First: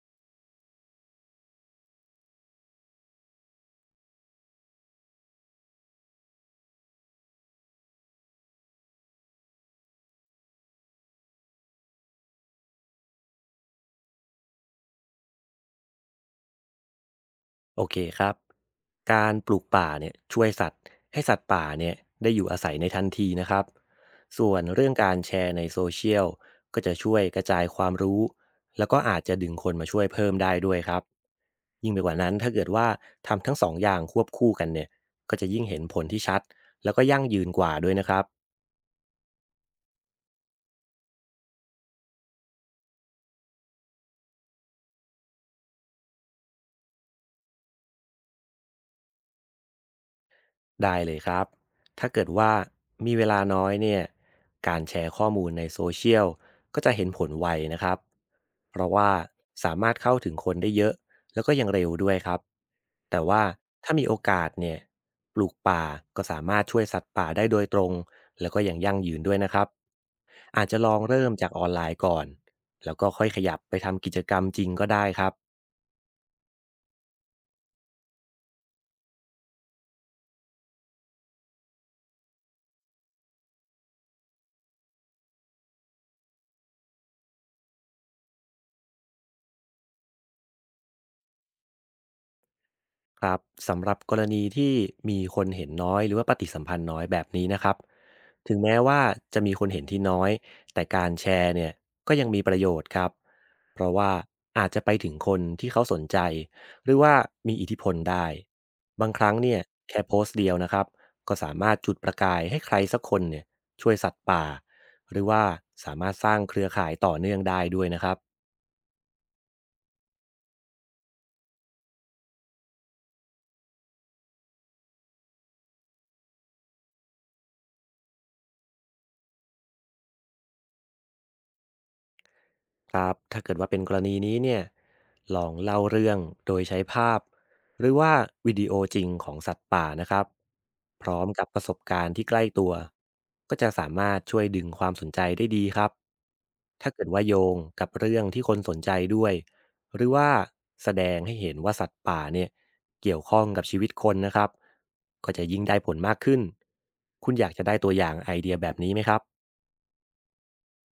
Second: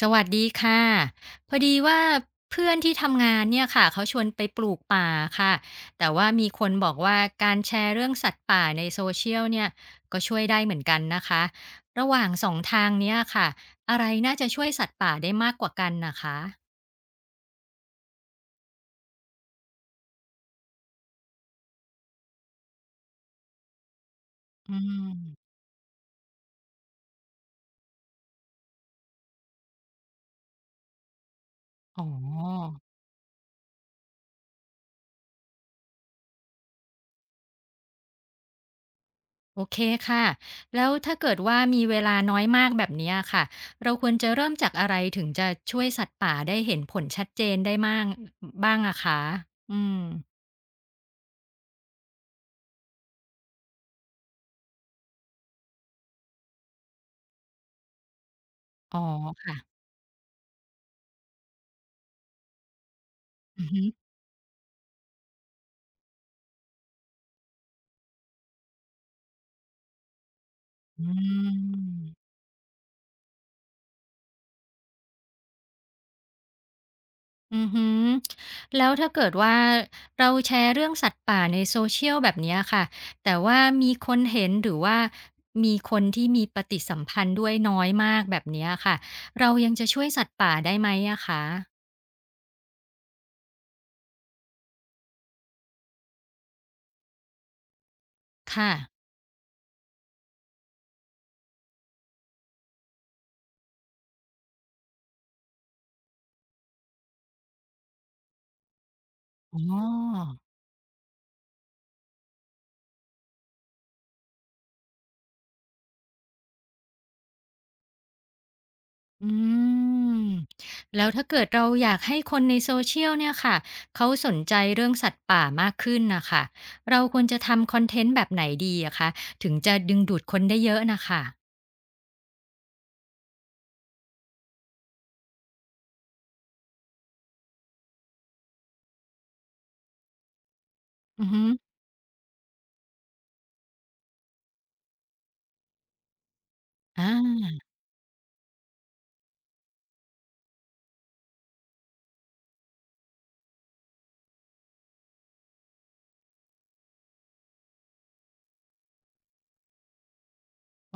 สวัสดีค่ะพอดีว่าเพื่อนที่ทำงานเนี่ยค่ะเขาชวนไปปลูกป่าค่ะแต่ว่ามีคนบอกว่าการแชร์เรื่องสัตว์ป่าในโซเชียลเนี่ยก็ช่วยได้เหมือนกันนะคะระหว่างสองทางเนี่ยค่ะอะไรน่าจะช่วยสัตว์ป่าได้มากกว่ากันนะคะโอเคครับการปลูกป่าเนี่ยช่วยสัตว์ให้สัตว์ป่าเนี่ยได้อยู่อาศัยในทันทีนะครับส่วนอืเรื่องการมแชร์ในโซเชียลก็จะช่วยกระจายความรู้แล้วก็อาจจะดึงคนมาช่วยเพิ่มได้ด้วยครับยิ่งไปอ๋อกว่านั้นถ้าเกิดว่าทำทั้งสองอย่างควบคู่กันเนี่ยก็จะยิ่งเห็นผลที่ชัดแล้วก็ยั่งยืนกว่าด้วยนะครับ โอเคค่ะแล้วถ้าเกิดว่ามีเวลาน้อยมากแบบเนี้ยค่ะเราควรจะเริ่มจากอะไรถึงจะช่วยสัตว์ป่าได้เห็นผลชัดเจนได้มากบ้างอะคะอืม ได้เลยครับ ถ้าเกิดว่ามีเวลาน้อยเนี่ยการแชร์ข้อมูลในโซเชียลก็จะเห็นผลไวนะครับ เพราะอ๋อว่าค่ะ สามารถเข้าถึงคนได้เยอะแล้วก็ยังเร็วด้วยครับ แต่ว่าอือฮึถ้ามีโอกาสเนี่ยปลูกป่าก็สามารถช่วยสัตว์ป่าได้โดยตรงแล้วก็ยังยั่งยืนด้วยนะครับ อาจจะลองอืเริ่มจากออนไลน์ก่อนม แล้วก็ค่อยขยับไปทำกิจกรรมจริงก็ได้ครับ อือฮึแล้วถ้าเกิดว่าเราแชร์เรื่องสัตว์ป่าใน Social แบบเนี้ยค่ะ แต่ว่ามีคนเห็นหรือว่ามีคนที่มีปฏิสัมพันธ์ด้วยน้อยมากแบบเนี้ยค่ะ เรายังจะช่วยสัตว์ป่าได้ไหมอะคะครับสำหรับกรณีที่มีคนเห็นน้อยหรือว่าปฏิสัมพันธ์น้อยแบบนี้นะครับถึงค่ะ แม้ว่าจะมีคนเห็นที่น้อยแต่การแชร์เนี่ยก็ยังมีประโยชน์ครับเพราะว่าอาจจะไปถึงคนที่เขาสนใจหรือว่ามีอิทธิพลได้บางครั้งเนี่อ๋อ ยแค่โพสต์เดียวนะครับก็สามารถจุดประกายให้ใครสักคนเนี่ยช่วยสัตว์ป่าหรือว่าสามารถสร้างเครือข่ายต่อเนื่องได้ด้วยนะครับ อืมแล้วถ้าเกิดเราอยากให้คนในโซเช i ยลเนี่ยค่ะเขาสนใจเรื่องสัตว์ป่ามากขึ้นนะค่ะเราควรจะทำคอนเทนต์แบบไหนดีอะคะถึงจะดึงดูดคนได้เยอะนะค่ะครับถ้าเกิดว่าเป็นกรณีนี้เนี่ยลองเล่าเรื่องโดยใช้ภาพหรือว่าวิดีโอจริงของสัตว์ป่านะครับพร้ออืมอฮึกับประสบการณ์ที่ใกล้ตัวก็จะสามารถช่วยดึงความสนใจได้ดีครับถ้าเกิดว่าโยอางกับเรื่องที่คนสนใจด้วยหรือว่าแสดงให้เห็นว่าสัตว์ป่าเนี่ยเกี่ยวข้องกับชีวิตคนนะครับก็จะยิ่งได้ผลมากขึ้นคุณอยากจะได้ตัวอย่างไอเดียแบบนี้ไหมครับ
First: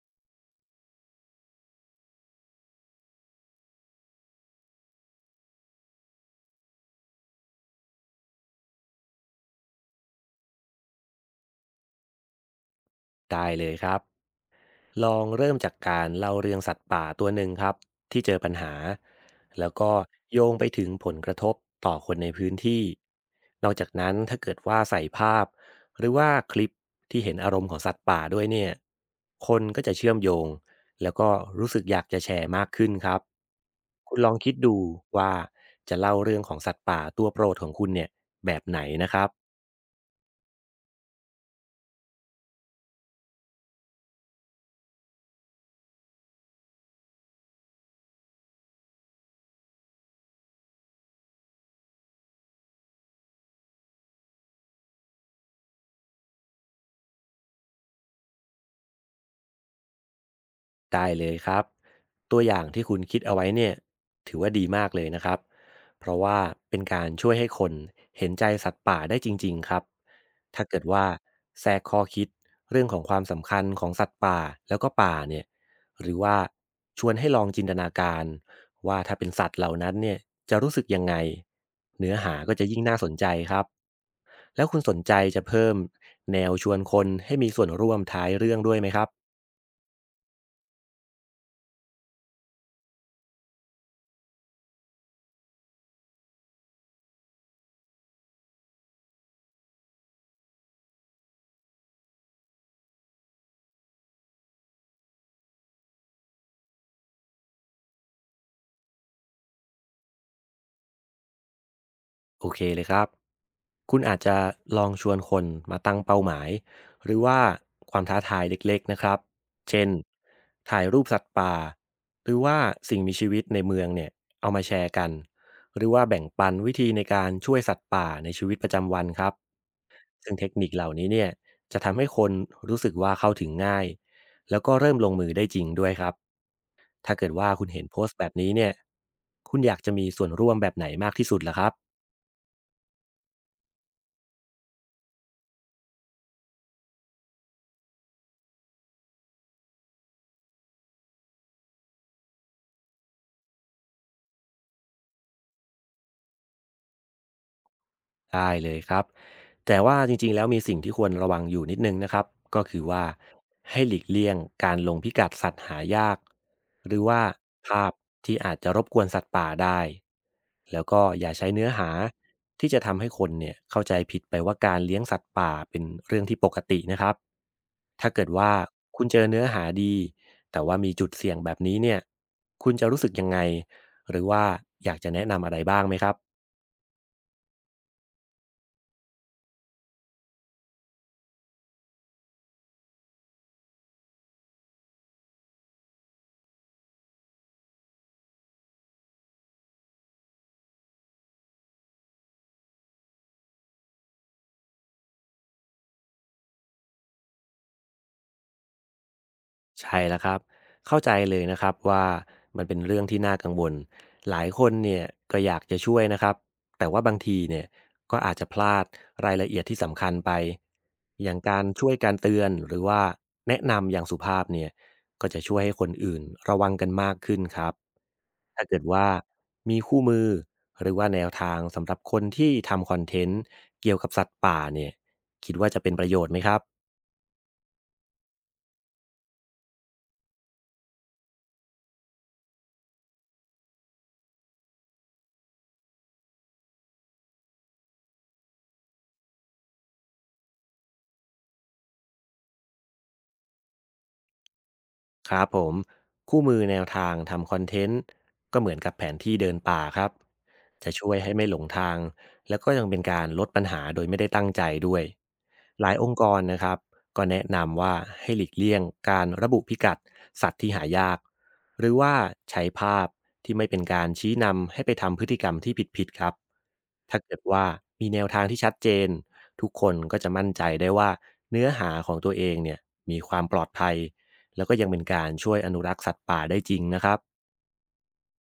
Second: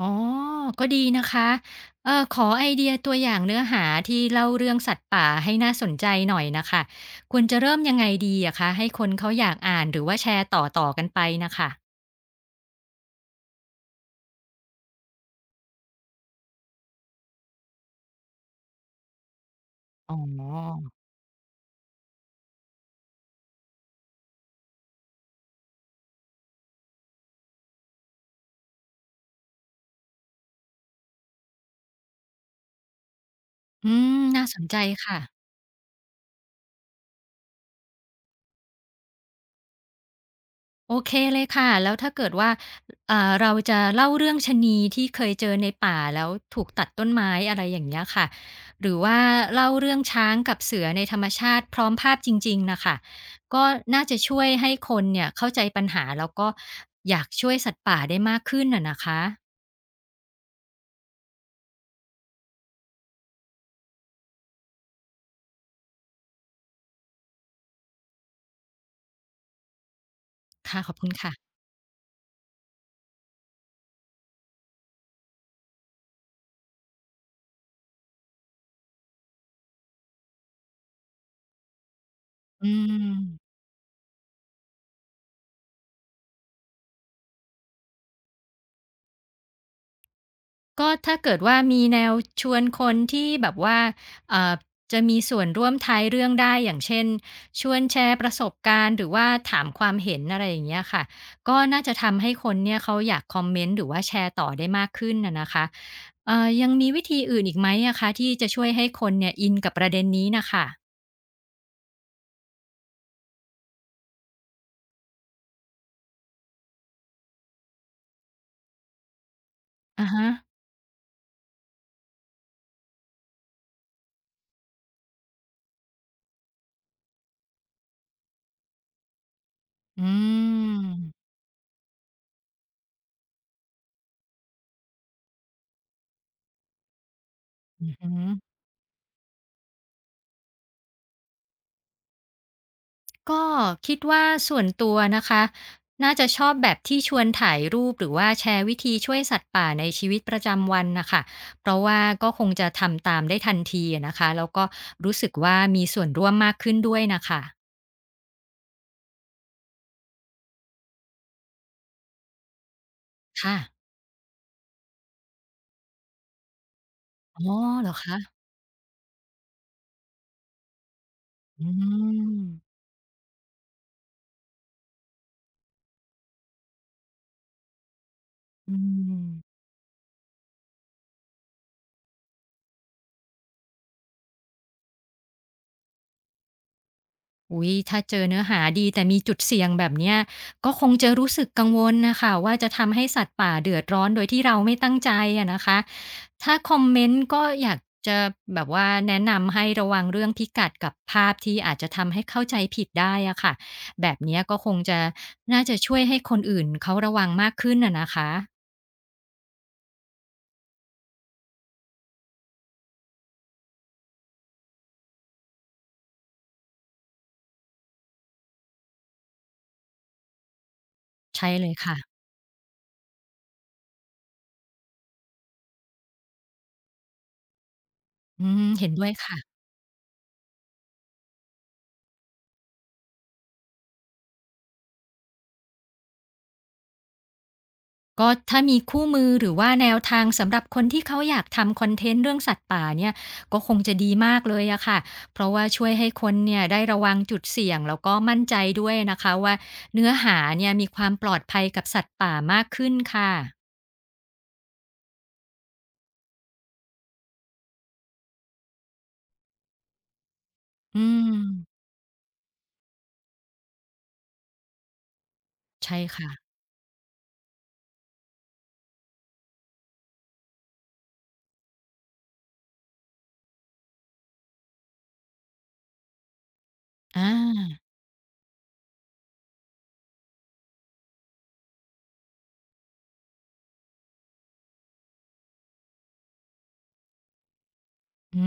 อ๋อก็ดีนะคะขอไอเดียตัวอย่างเนื้อหาที่เล่าเรื่องสัตว์ป่าให้น่าสนใจหน่อยน่ะคะควรจะเริ่มยังไงดีอะคะให้คนเขาอยากอ่านหรือว่าแชร์ต่อๆกันไปนะคะได้เลยครับ ลองเริ่มจากการเล่าเรื่องสัตว์ป่าตัวหนึ่งครับที่เจอปัญหาแล้วก็อ๋โยงไปถึองผลกระทบต่อคนในพื้นที่นอกจากนั้นถ้าเกิดว่าใส่ภาพหรือว่าคลิปที่เห็นอารมณ์ของสัตว์ป่าด้วยเนี่ยคนก็จะเชื่อมโยงแล้วก็รู้สึกอยากจะแชร์มากขึ้นครับอืคุณมลองน่าคิดสนใจดูค่ะ ว่าจะเล่าเรื่องของสัตว์ป่าตัวโปรดของคุณเนี่ยแบบไหนนะครับ โอเคเลยค่ะแล้วถ้าเกิดว่าเราจะเล่าเรื่องชะนีที่เคยเจอในป่าแล้วถูกตัดต้นไม้อะไรอย่างเงี้ยค่ะหรือว่าเล่าเรื่องช้างกับเสือในธรรมชาติพร้อมภาพจริงๆน่ะค่ะก็น่าจะช่วยให้คนเนี่ยเข้าใจปัญหาแล้วก็อยากช่วยสัตว์ป่าได้มากขึ้นอะนะคะได้เลยครับตัวอย่างที่คุณคิดเอาไว้เนี่ยถือว่าดีมากเลยนะครับเพราะว่าเป็นการช่วยให้คนเห็นใจสัตว์ป่าได้จริงๆครับถ้าเกิค่ะดขอบว่าคุณค่ะแทรกข้อคิดเรื่องของความสำคัญของสัตว์ป่าแล้วก็ป่าเนี่ยหรือว่าชวนให้ลองจินตนาการว่าถ้าเป็นสัตว์เหล่านั้นเนี่ยจะรู้สึกยังไงเนื้อหาก็จะอืยิ่งน่าสนใจคม รับแล้วคุณสนใจจะเพิ่มแนวชวนคนให้มีส่วนร่วมท้ายเรื่องด้วยไหมครับก็ถ้าเกิดว่ามีแนวชวนคนที่แบบว่าเอ่อจะมีส่วนร่วมท้ายเรื่องได้อย่างเช่นชวนแชร์ประสบการณ์หรือว่าถามความเห็นอะไรอย่างเงี้ยค่ะก็น่าจะทำให้คนเนี่ยเขาอยากคอมเมนต์หรือว่าแชร์ต่อได้มากขึ้นอะนะคะยังมีวิธีอื่นอีกไหมอะคะที่จะช่วยให้คนเนี่ยอินกับประเด็นนี้น่ะค่ะโอเคเลยครับ คุณอาจจะลองชวนคนมาตั้งเป้าหมายหรือว่าความท้าทายเล็กๆนะครับ เช่นอะฮะถ่ายรูปสัตว์ป่าหรือว่าสิ่งมีชีวิตในเมืองเนี่ยเอามาแชร์กันหรือว่าแบ่งปันวิธีในการช่วยสัตว์ป่าในชีวิตประจำวันครับอืซึ่งเทคนิคเหล่านี้เนี่มยจะทำให้คนรู้สึกว่าเข้าถึงง่ายแล้วก็เริ่มลงมือได้จริงด้วยครับถ้าเกิดว่าคุณเห็นอือโพสฮึ ต์แบบนี้เนี่ยคุณอยากจะมีส่วนร่วมแบบไหนมากที่สุดล่ะครับ ก็คิดว่าส่วนตัวนะคะน่าจะชอบแบบที่ชวนถ่ายรูปหรือว่าแชร์วิธีช่วยสัตว์ป่าในชีวิตประจำวันนะคะเพราะว่าก็คงจะทำตามได้ทันทีอะนะคะแล้วก็รู้สึกว่ามีส่วนร่วมมากขึ้นด้วยนะคะได้เลยครับแต่ว่าจริงๆแล้วมีสิ่งที่ควรระวังอยู่นิดนึงนะครับก็คือว่าค่ะให้หลีกเลี่ยงการลงพิกัดสัตว์หายากหรือว่าอ๋อภาเหรพอที่คะอาจจะรบกวนสัตว์ป่าได้แล้วก็อย่าใช้อืเนื้อหาที่มจะทำให้คนเนี่ยเข้าใจผิดไปว่าการเลี้ยงสัตว์ป่าเป็นเรื่องที่ปกตินะครับถ้าเกิดว่าอืคุณเจอเนื้อม หาดีแต่ว่ามีจุดเสี่ยงแบบนี้เนี่ยคุณจะรู้สึกยังไงหรือว่าอยากจะแนะนำอะไรบ้างไหมครับ อุ๊ยถ้าเจอเนื้อหาดีแต่มีจุดเสี่ยงแบบเนี้ยก็คงจะรู้สึกกังวลน่ะค่ะว่าจะทำให้สัตว์ป่าเดือดร้อนโดยที่เราไม่ตั้งใจอะนะคะถ้าคอมเมนต์ก็อยากจะแบบว่าแนะนำให้ระวังเรื่องพิกัดกับภาพที่อาจจะทำให้เข้าใจผิดได้อะค่ะแบบเนี้ยก็คงจะน่าจะช่วยให้คนอื่นเขาระวังมากขึ้นอะนะคะใช่แล้วครับเข้าใจเลยนะครับว่ามันเป็นเรื่องที่น่ากังวลหลายคนเนี่ยก็อยากจะช่วยนะครับแต่ว่าบางทีเนี่ยก็อาจจะพลาดรายละเอียดที่สำคัญไปอย่างใช่การเลยช่วยการค่ะเตือนหรือว่าแนะนำอย่างสุภาพเนี่ยก็จะช่วยให้คนอื่นระวังกันมากขึ้นครับอืถ้ามเกิดเห็นด้ว่าวยค่ะ มีคู่มือหรือว่าแนวทางสำหรับคนที่ทำคอนเทนต์เกี่ยวกับสัตว์ป่าเนี่ยคิดว่าจะเป็นประโยชน์ไหมครับ ก็ถ้ามีคู่มือหรือว่าแนวทางสำหรับคนที่เขาอยากทำคอนเทนต์เรื่องสัตว์ป่าเนี่ยก็คงจะดีมากเลยอะค่ะเพราะว่าช่วยให้คนเนี่ยได้ระวังจุดเสี่ยงแล้วก็มั่นใจด้วยนะคะว่าเนื้อหาเนี่ยมีความปลอดภัยกับสัตว์ป่ามากขึ้นค่ะครับผมคู่มือแนวทางทำคอนเทนต์ก็เหมือนกับแผนที่เดินป่าครับจะอืช่วยให้ไม่หลงมทางแล้วก็ยังเป็นการลดปัญหาโดยไม่ได้ตั้งใจด้วยหลายใช่องค์กค่ะรนะครับก็แนะนำว่าให้หลีกเลี่ยงการระบุพิกัดสัตว์ที่หายากหรือว่าใช้ภาพที่ไม่เป็นการชี้นำให้ไปทำพฤติกรรมที่ผิดๆครับถ้าอเกิดว่าามีแนวทางที่ชัดเจนทุกคนก็จะมั่นใจได้ว่าเนื้อหาของตัวเองเนี่ยมีความปลอดภัย แล้วก็ยังเป็นการช่วยอนุรักษ์สัตว์ป่าได้จริงนะครับ อื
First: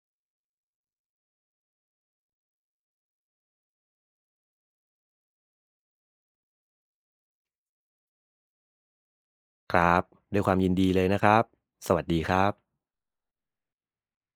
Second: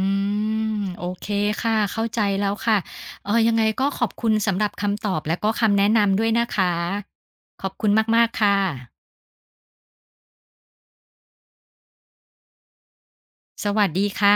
มโอเคค่ะเข้าใจแล้วค่ะยังไงก็ขอบคุณสำหรับคำตอบและก็คำแนะนำด้วยนะคะขอบคุณมากๆค่ะครับด้วยความยินดีเลยนะครับ สวัสดีครับสวัสดีค่ะ